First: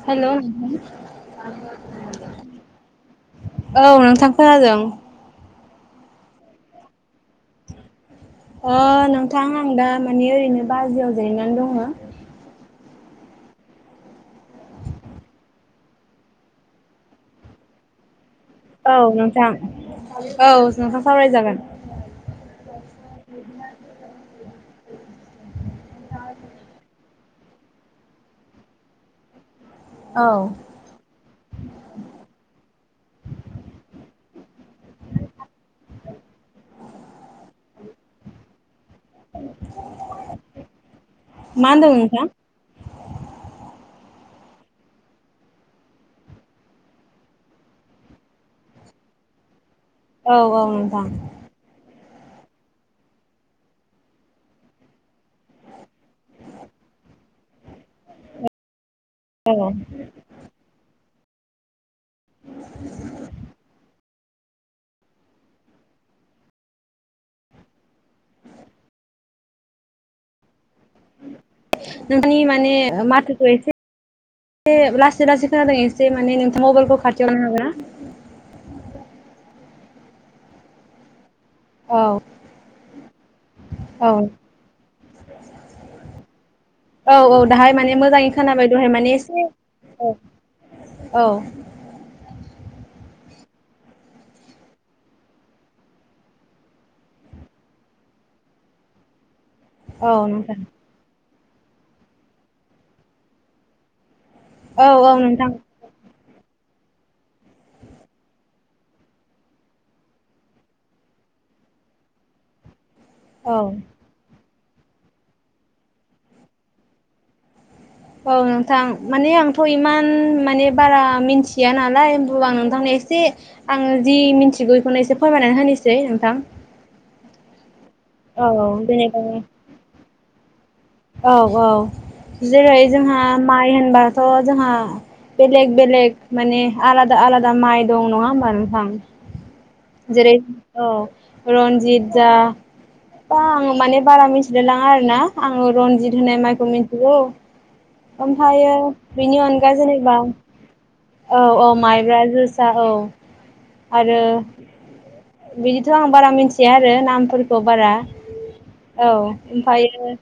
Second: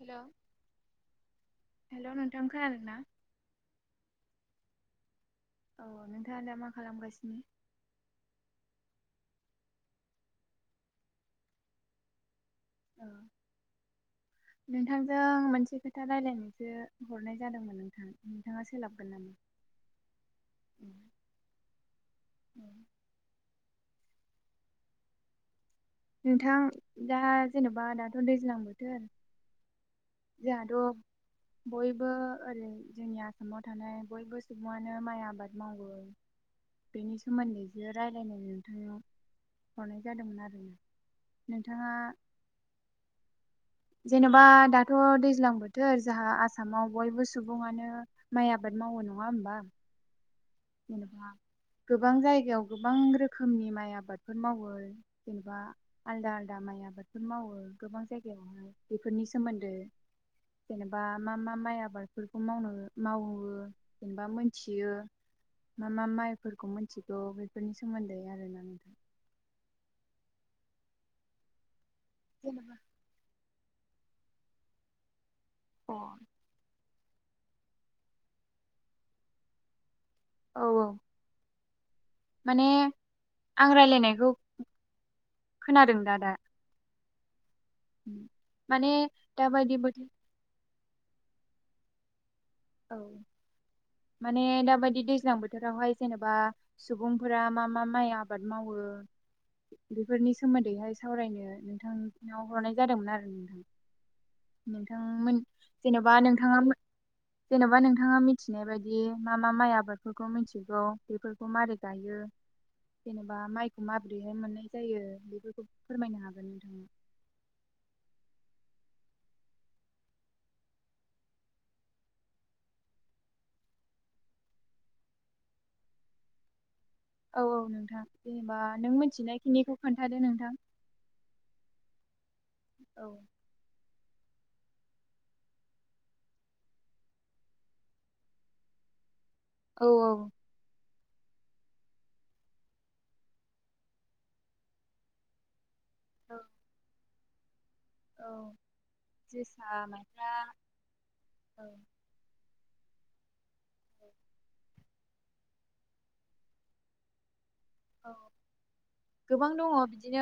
Hello hello hello खोनादों ना? नोंथां [inaudible] औ नोंथां। खोनादों। औ नोंथाङा दा मा खालामगासिनो? अ नोंथां आं दा मानि ओरैनो बाजियाव जिरायनानै दङ। औ। नोंथांजों मोनसे खोथा रायलायनोसो हरनाय जादोंमोन नोंथां। नोंथाङा औ सोलाबगोन नामा? नोंथां औ नोंथां सावरायजागोन। [inaudible] औ नोंथां दा जेनेबा दाथ' दैज्लां बोथोर औ जोहाथ' बयबो ओरै जोंनि आसामाव थानाय बयबो सुबुङानो माइ आबाद मावो। बेनि सोमोन्दै जो रायलायनाय नोंथाङा हरनाय जादोंमोन आरो। मा होनदों नोंथाङा [inaudible] नोंथां जेनेबा दाथ' दैज्लां बोथोर जाहा आसामाव बयबो सुबुङानो माइ आबाद मावो। नङा होमबा? औ औ नोंथां। जेनेबा गोबां जायगायाव गोबां रोखोमनि माइ आबादफोर मावो जेनेबा आलदा आलदा माइ आबादफोर मावो। गोबां जायगायावनो बेफोरनि सोमोन्दो जेनेबा मा मा माइ आबाद बेफोरखौ मावनो-मावो एबा मोनथियो। मा मा माइफोरखौ मोनथिगौ बेफोरनि सोमोन्दै आरोना नोंथां नोंथांनि माने जेनेबा माथोखो एसे ए लासै लासै खोनादों अ एसे माने नोंथां मबाइलखौ खाथियावनो थानो हागोना? ए। औ औ। ना औ माने आं औ राय्लायनायखौ खोनादों दा दा? औ औ दाहाय माने मोजाङै खोनाबाय दहाय माने एसे दाबायदि बोथोर औ। औ। औ। माने दाबायदि दैज्लां बोथोरावहाय जेनेबा सुबुंफोरा मा मा माइ आबाद मावो ओ औ बेफोरनि नोंथां सोमोन्दैहाय सावरायनो नोंथांनाव हरनाय जादोंमोन आरो नोंथां। औ औ नोंथांमोन नोंथां जेन'बा नोंथाङा मोन जेन'बा नोंथाङा मिथिनाय बायदि मा मा माइ आबादफोरखौ मिथिगौ बेफोरखौ मारै गायो जेनेबा औ माइखौ माब्रैहाय माने जायो बेफोरखौ फोरमायनो हागोन नोंथाङा‍? औ नोंथां माने आंथ' इमान माने बारा मिथिया नालाय होन आं नोंथांनो ए एसे आङो जि मिथिगौ बेखौनो एसे फोरमायनानै होनोसै नोंथां। औ औ नोंथां औ जेनेबा नों जेनेबा मिथिनायखिनिखौ खोन्थादो नोंथां। औ औ जेरै औ जोंहा माइ होनबाथ' जोंहा बेलेग बेलेग माने आलादा आलादा माइ दं नङा होमबा नोंथां? औ जेरै औ रन्जित जा बा आं माने बारा मिथिनो लाङा आरो ना आङो रनजित औ होनाय माइखौ मिथिगौ। औ ओमफ्रायायो बेनि जोसा अनगा जेनेबा। माइब्रा औ - औ माइब्रा, जोसा औ। आरो बिदिथ' आं बारा मिथिया आरो नाम फोरखौ। बारा औ ओमफ्रायायो।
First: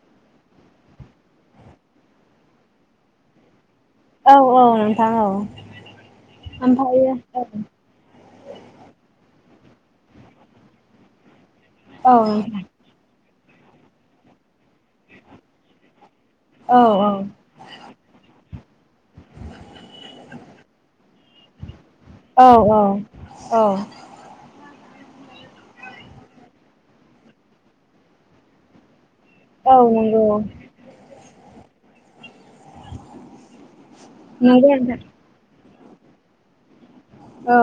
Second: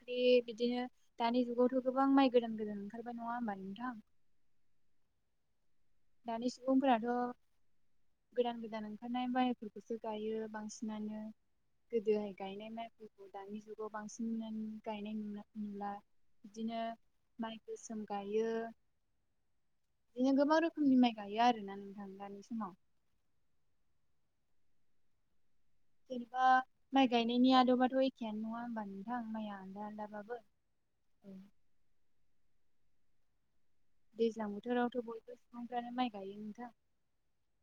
ख्रि बिदिनो दानि जुगावथ' गोबां माइ गोदान- गोदान ओंखारबाय नङा होमबा नोंथां। औ- औ नोंथां औ दानि ओमफ्राय सुबुंफोराथ' औ। गोदान - गोदान ओंखारनाय माइफोरखौसो गायो बांसिनानो औ गोदोहाय गायनाय माइफोरखौ। दानि जुगाव बांसिनानो गायनाय नुनाय नुला। औ बिदिनो माइ गोसोम गायो। नों गोबां रोखोमनि माइ गायो आरो ना। औ- औ -औ। जेनेबा माइ गायनायनि आदबाथ' एखेयानो नङा होमबानो। आं माया आदा आद नंगौ बाबो। नंगौ दैज्लां बोथोरावथ' नोंथां बयबो सिबुंफ्रानो माइ गायो नोनथां। औ।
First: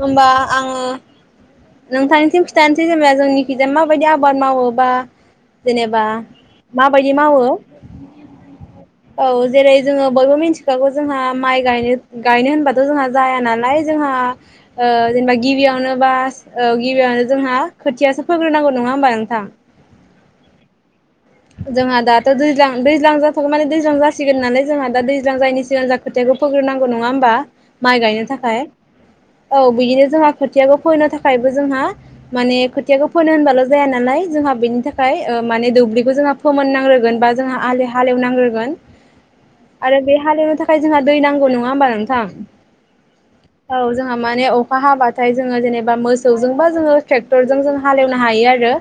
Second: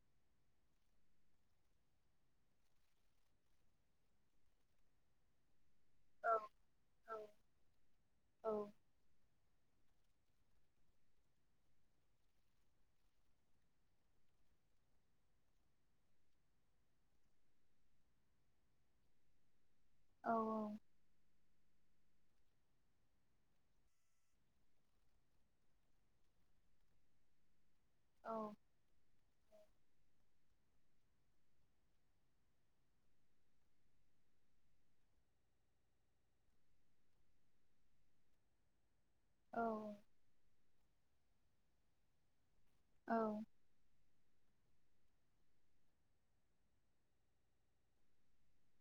होमबा आङो। नोंथांनिथिम खिथानोसै जेनेबा जोंनि खिजाया माबायदि आबाद मावोबा। जेनेबा औ माबायदि मावो औ औ जेरै। जोङो बयबो मिथिखागौ जोंहा माइय गायनो होनबाथ' जोंहा जाया नालाय जोंहा। जेनेबा गिबियावनो बास। औ गिबियावनो जोंहा खोथियासो फोग्रोनांगौ नङा होमबा नोंथां। औ। जोंहा दाथ' दै दैज्लां जाथ'वाखै माने दैज्लां जासिगोन नालाय जोंहा दा दैज्लां जायनि सिगां जा खोथिखौ फ। फोग्रोनांगौ नङा होमबा माइ गायनो औ थाखाय। औ बिदिनो जोंहा खोथियाखौ फोनो थाखायबो जोंहा माने खोथियाखौ फोनो होनबाल' जाया नालाय जोंहा। बेनि थाखाय माने दुब्लि जोंहा फोननांगोगोन बा जों हालेवनांग्रोगोन आरो बे हालेवनो थाखाय। जोंहा दै नांगौ नङा होमबा नोंथां औ औ जोंहा माने अखा हाबाथाय जोङो जेनेबा मोसौजोंबा जोङो ट्रेक्टरजों जों हाल एवनो हायो आरो।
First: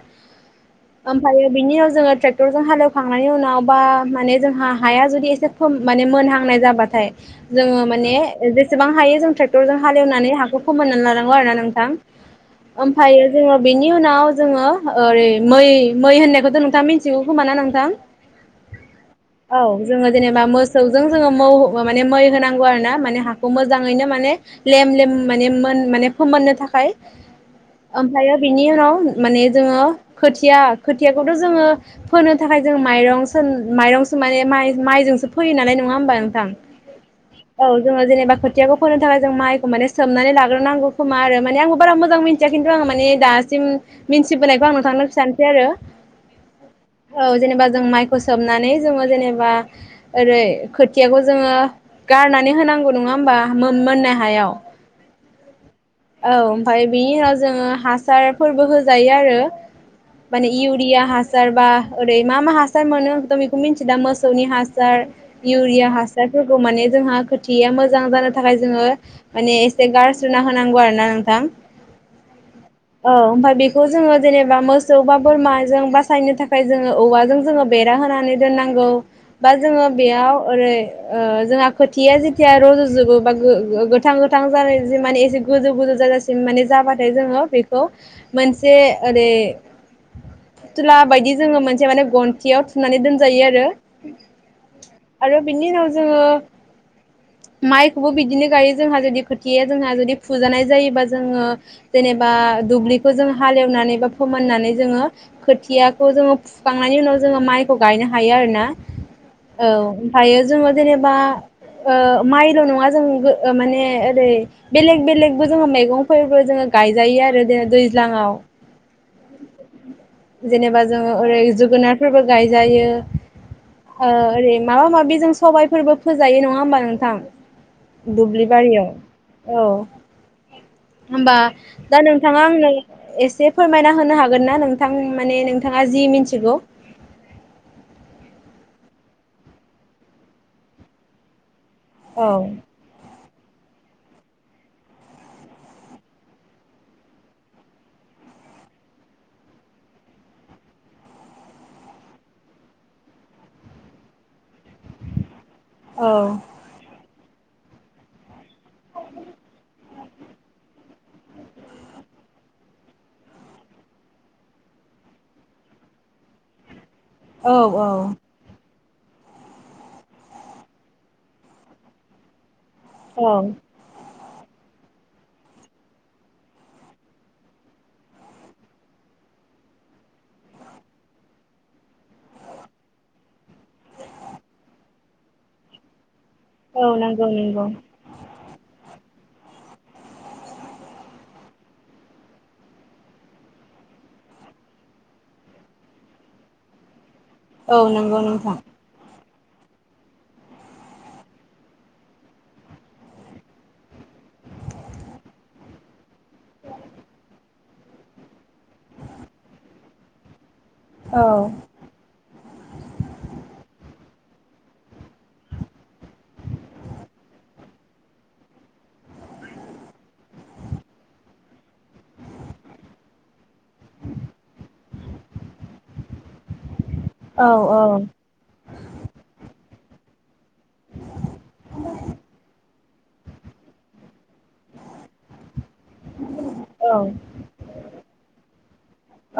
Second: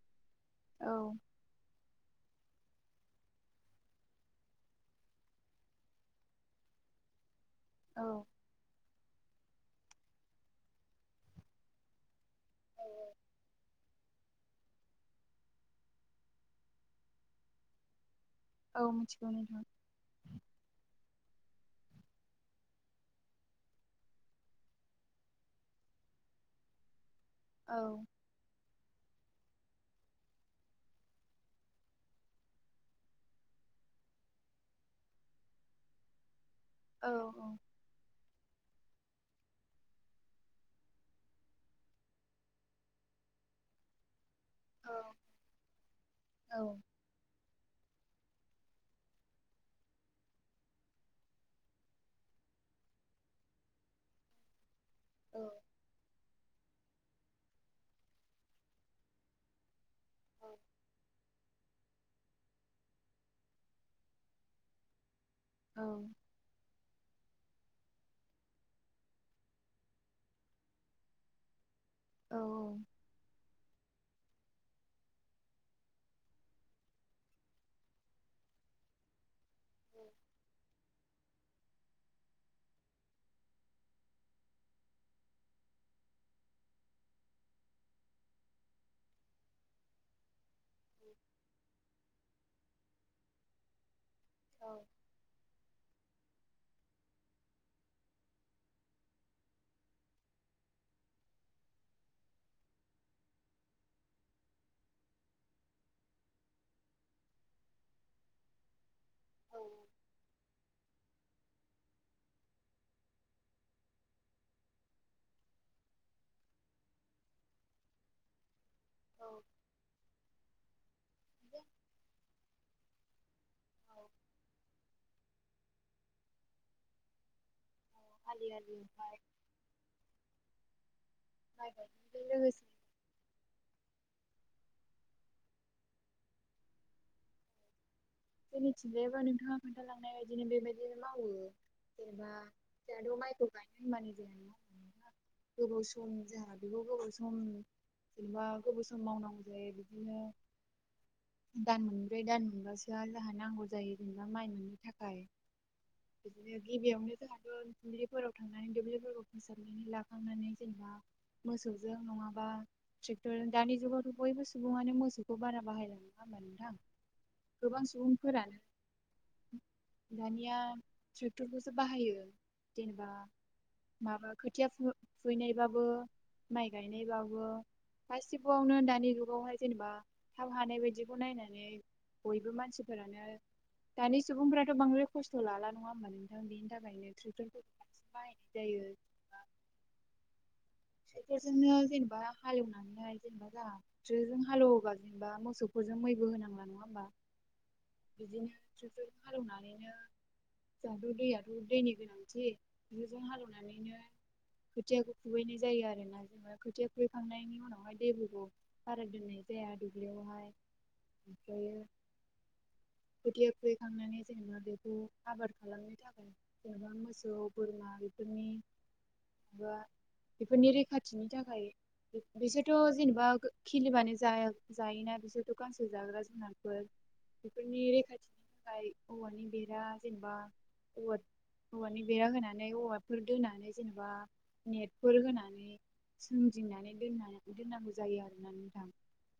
औ ओमफ्रायो बिनि उनाव जोङो ट्रेक्टरजों हालेवखांनायनि उनाव बा माने जोंहा हाया जुदि एसे खम माने मोनहांनाय जाबाथाय जोङो औ माने जेसेबां हायो जों हाल एवनानै हाखौ खोमायनानै लानांगौ आरो ना नोंथां। ओमफ्रायायो जोङो बेनि उनाव जोङो ओरै मै- मै होननायखौथ' नोंथाङां मिथि खोमा ना नोंथां औ मिथिगौ औ नोंथां जोङो जेनेबा मोसौजों मौ माने मै होनांगौ आरोना माने हाखौ मोजाङैनो माने लेम- लेम माने मोन माने फोमोननो थाखाय औ ओमफ्रायो बिनि उनाव माने जोङो खोथिया खोथियाखौथ' जोङो फोनो थाखाय जों माइरं माइरंसो माने माइ माइजोंसो फोयो नालाय नङा होमबा नोंथां औ औ जोङो जेनेबा खोथियाखौ फोनो जों माइखौ जों सोमनानै लाग्रोनांगौ खोमा आरो मान आंबो बारा मोजां मोनथिया खिथु आं मानि दासिम मिनथि बोयखौ आं नोंथांनो खोन्थानोसै आरो औ औ जेनेबा जों माइखौ सोबनानै जोङो जेनेबा ओरै खोथियाखौ जोङो गारनानै होनांगौ नङा होमबा मोननाय हायाव औ। औ ओमफ्राय बिनि उनाव जोङो हासारफोरबो होजायो आरो माने इउरिया हासार बा ओरै मा - मा हासार मोनो जों बेखौ मिथिला मोसौनि हासार इउरिया हासारफोरखौ माने जोंहा थिया मोजां जानो थाखाय जोङो माने एसे गारस्रोना होनांगौ आरो ना नोंथां। औ ओमफ्राय बे खौ जोङो जेनेबा मोसौ बा बोरमाजों बासायनो थाखाय जोङो औवाजों जोङो बेरा होनानै दोननांगौ। गौ बा जोङो बेयाव ओरै ओ जोंहा खोथिया जेथिया रज'जोबो बा गोथां गोथां जानाय जि माने एसे गोजौ गोजौ जाजासिम माने जाबाथाय जोङो बेखौ मोनसे ओरै [inaudible] फुथुला बायदि जोङो मोनसे माने गन्थियाव थुनानै दोनजायो आरो‌। आरो बिनि उनाव जोङो माइखौबो बिदिनो गायो जोंहा जुदि खोथिया जोंहा जुदि फुजानाय जायोबा जोङो जेनेबा दुब्लिखौ जों हाल एवनानै बा फोमोननानै जोङो खोथियाखौ जोङो फुखांनायनि उनाव जोङो माइखौ गायनो हायो आरो ना। औ ओमफ्रायो जोङो जेनेबा ओ माइल' नङा जों माने ओरै बेलेग बेलेगबो जोङो मैगंफोरबो जोङो गायजायो आरो जों दैज्लाङाव जेनेबा जोङो ओरै जोगोनारफोरबो गायजायो। ओरै माबा माबि जों सबायाइफोरबो फोजायो नङा होमबा नोंथां? आलि दुब्लिबारियाव आलियावहाय औ। होमबा माइ दा गायनायजों नोंथाङा लोगोसे आंनो एसे फोरमायना होनो हागोन ना नोंथां माने नोंथाङा जि मिथिगौ जोंनिथिंजायबो नोंथाङा खोन्थालांनाय बायदिनो बेबायदिनो मावो औ [unintelligible] गोबाव सम जोंहा बेखौ गोबाव सम जेनेबा गोबाव सम मावनांगौ जायो बिदिनो दान मोनब्रै दान मोनबासो जों जोंहा नांगौ जायो जेनेबा माइ मोननो थाखाय औ बिदिनो गिबियावनो जोंहाथ' दुब्लिफोराव थांनानै दुब्लिफोरखौ फोसाबनानै लाखांनानै जेनेबा मोसौजों नङाबा ट्रेक्टर दानि जुगावथ' बयबो सुबुङानो मोसौखौ बारा बाहाय नुला नोंथां गोबां औ सुबुंफोरानो दानिया ट्रेक्टरखौसो बाहायो। जेनेबा औ माबा मा खोथिया फु फुहैनायबाबो माइ गायनायबाबो। गासिबोआवनो दानि जुगावहाय जेनेबा थाब हानाय बायदिखौ नायनानै बयबो मानसिफोरानो दानि सुबुंफ्राथ' बांद्राय खस्थ' लाला नङा होनबा नोंथां? दा बेनि औ थाखायनो नंगौ नंगौ ट्रैकटरखौसो बाहायनाय जायो। टेकटरजोंनो जेनेबा हालेवनानैहाय जेनेबा जोंहा हालेवोबा जेनेबा मोसौफोरजों जों मैबो होनांला नङा होमबा? औ नंगौ बिदिनो नोंथां। ट्रेक्टरजों हालेवनानैनो जोंहाथ' दैयाथ' दैनि गोनांथि बैजों हालेवनानैनो खोथियाखौ खुबैनाय जायो। जायो आरो ना जोङो खोथिया खुबैखांनायनि उनावहाय दैफोरखौ बारा दोननाय जाया दुब्लियावहाय। औ ओमफ्रायहय खोथिया फुहै खांनानै। जेनेबा बेखौ आबाद खालामनो थाखाय जेनेबा मोसौ बोरमा बेफोरनि बा बेफोरनि रैखाथिनि थाखाय बिसोरथ' जेनेबा खिलिबानो जायो। जायोना बिसोरथ' गांसो जाग्रा जुनारफोर। औ औ बेफोरनि रैखाथिनि थाखाय औवानि बेर जेनेबा औवानि औवनि बेरा होनानै, औवाफोर दोनानै जेनेबा फोर होनानै सोमजिनानै औ दोन दोननांगौ जायो आरोना नोंथां।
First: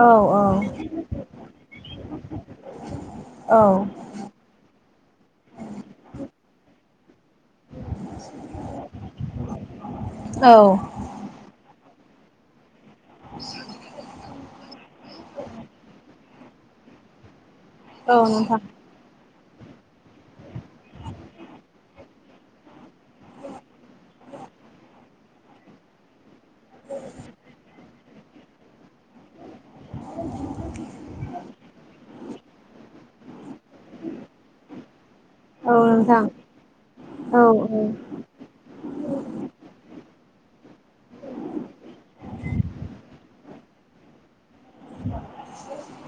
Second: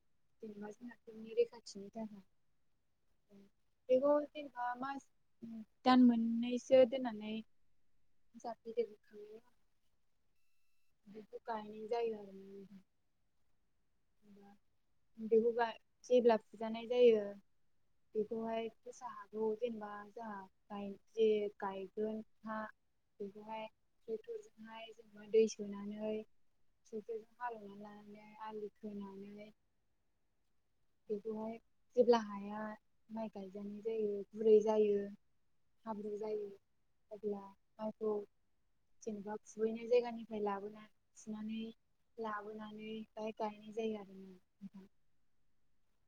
औ जेनिबा जुनारफोरनि रैखाथिनि थाखाय। औ बेखौ जेनेबा मास दान मोननैसो दोननानै ज [unintelligible] औ बेखौबा जे [unintelligible] सि जानाय जायो औ नोंथां बेखौहाय फिसा जेनेबा जोंहा गाइज गायगोन हा बेखौहाय ट्रेक्टरजोंहाय जेनेबा दै सोनानैेटरजों हाल'ना ला आलि खोनानै बेखौहाय जेब्ला हाया माइ गायजानाय जायो, गुरै जायो, औ हाब्रु नोंथां जायो, औ अब्ला माइखौ जेनेबा- दुबलि जायगानिफ्राय लाबोना थुनानै, लाबोनानै बियाव गायनाय जायो आरो ना?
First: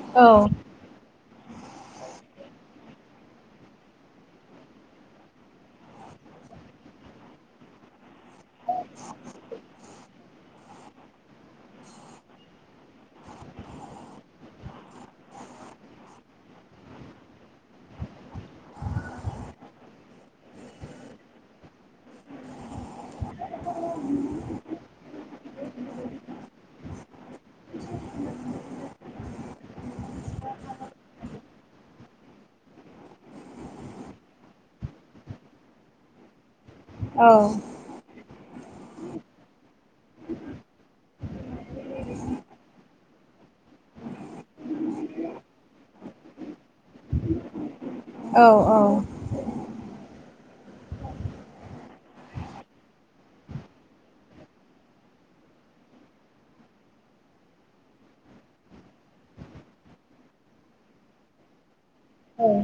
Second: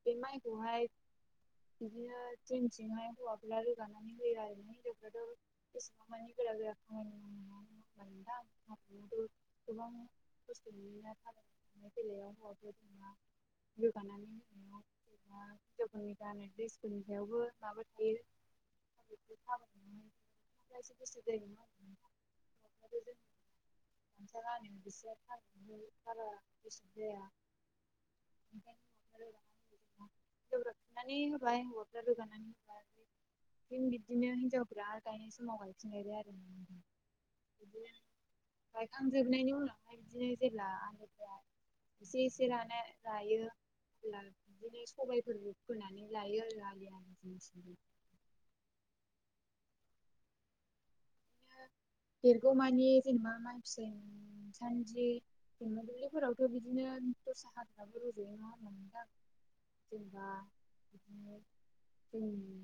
बे औ माइखौहाय बिदिनो जोंथिंहाय हौवाफ्रा रोगानानै होयो आरो ना? हिनावफ्राथ' एसेबां मानि गोरा गोरा [unintelligible] खस्थ' मोननाय बेलायाव हौवाफोर जोंहा रोगानानै होनायाव- दा गोदोनि गान्नाय द्रेसफोरनि सायावबो माबोरै थायो? गोसो जायोग [unintelligible] मनसलानि बिस उसदाया [unintelligible] [unintelligible] रनानै बाय अद्रााल जाननि [unintelligible] जों बिदिनो हिनजावफोरा गायनाय समाव गायफिनलायो आरो ना? औ गायखांजोबनायनि उनावहाय बिदिनो जेब्लानिफ्राय एसे एसे लाना गायो। ला बिदिनो सबायफोर फोनानै लायो आरो आलि आलि जिं-जिं। औ - औ देरगौ मानि जेनेबा मास मोनसे सिम। बि सान्दि दम दुब्लिफोरावथ' बिदिनो दस्रा हाग्राफोराबो र'ज'यो। नंङा होनबा नोंथां? जोंबा बिदिनो। ओं।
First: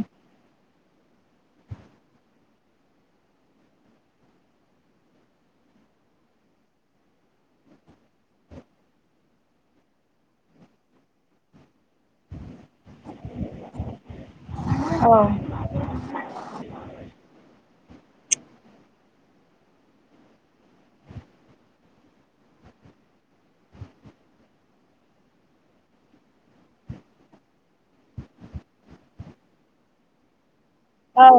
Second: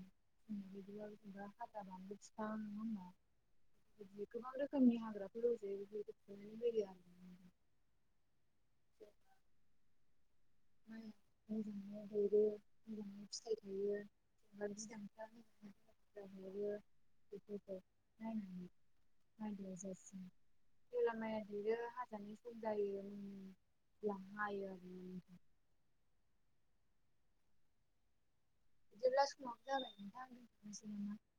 [unintelligible] बि गोबां रोखोमनि हाग्राफोर रजयो [unintelligible] [unintelligible] [unintelligible] फिथाइ थायो। औ [unintelligible] [unintelligible] जेलामाया देरो हाजानाय सम जायो होमला हायो। बिदिब्ला समाबो जाबाय नोंथां। नामा औ।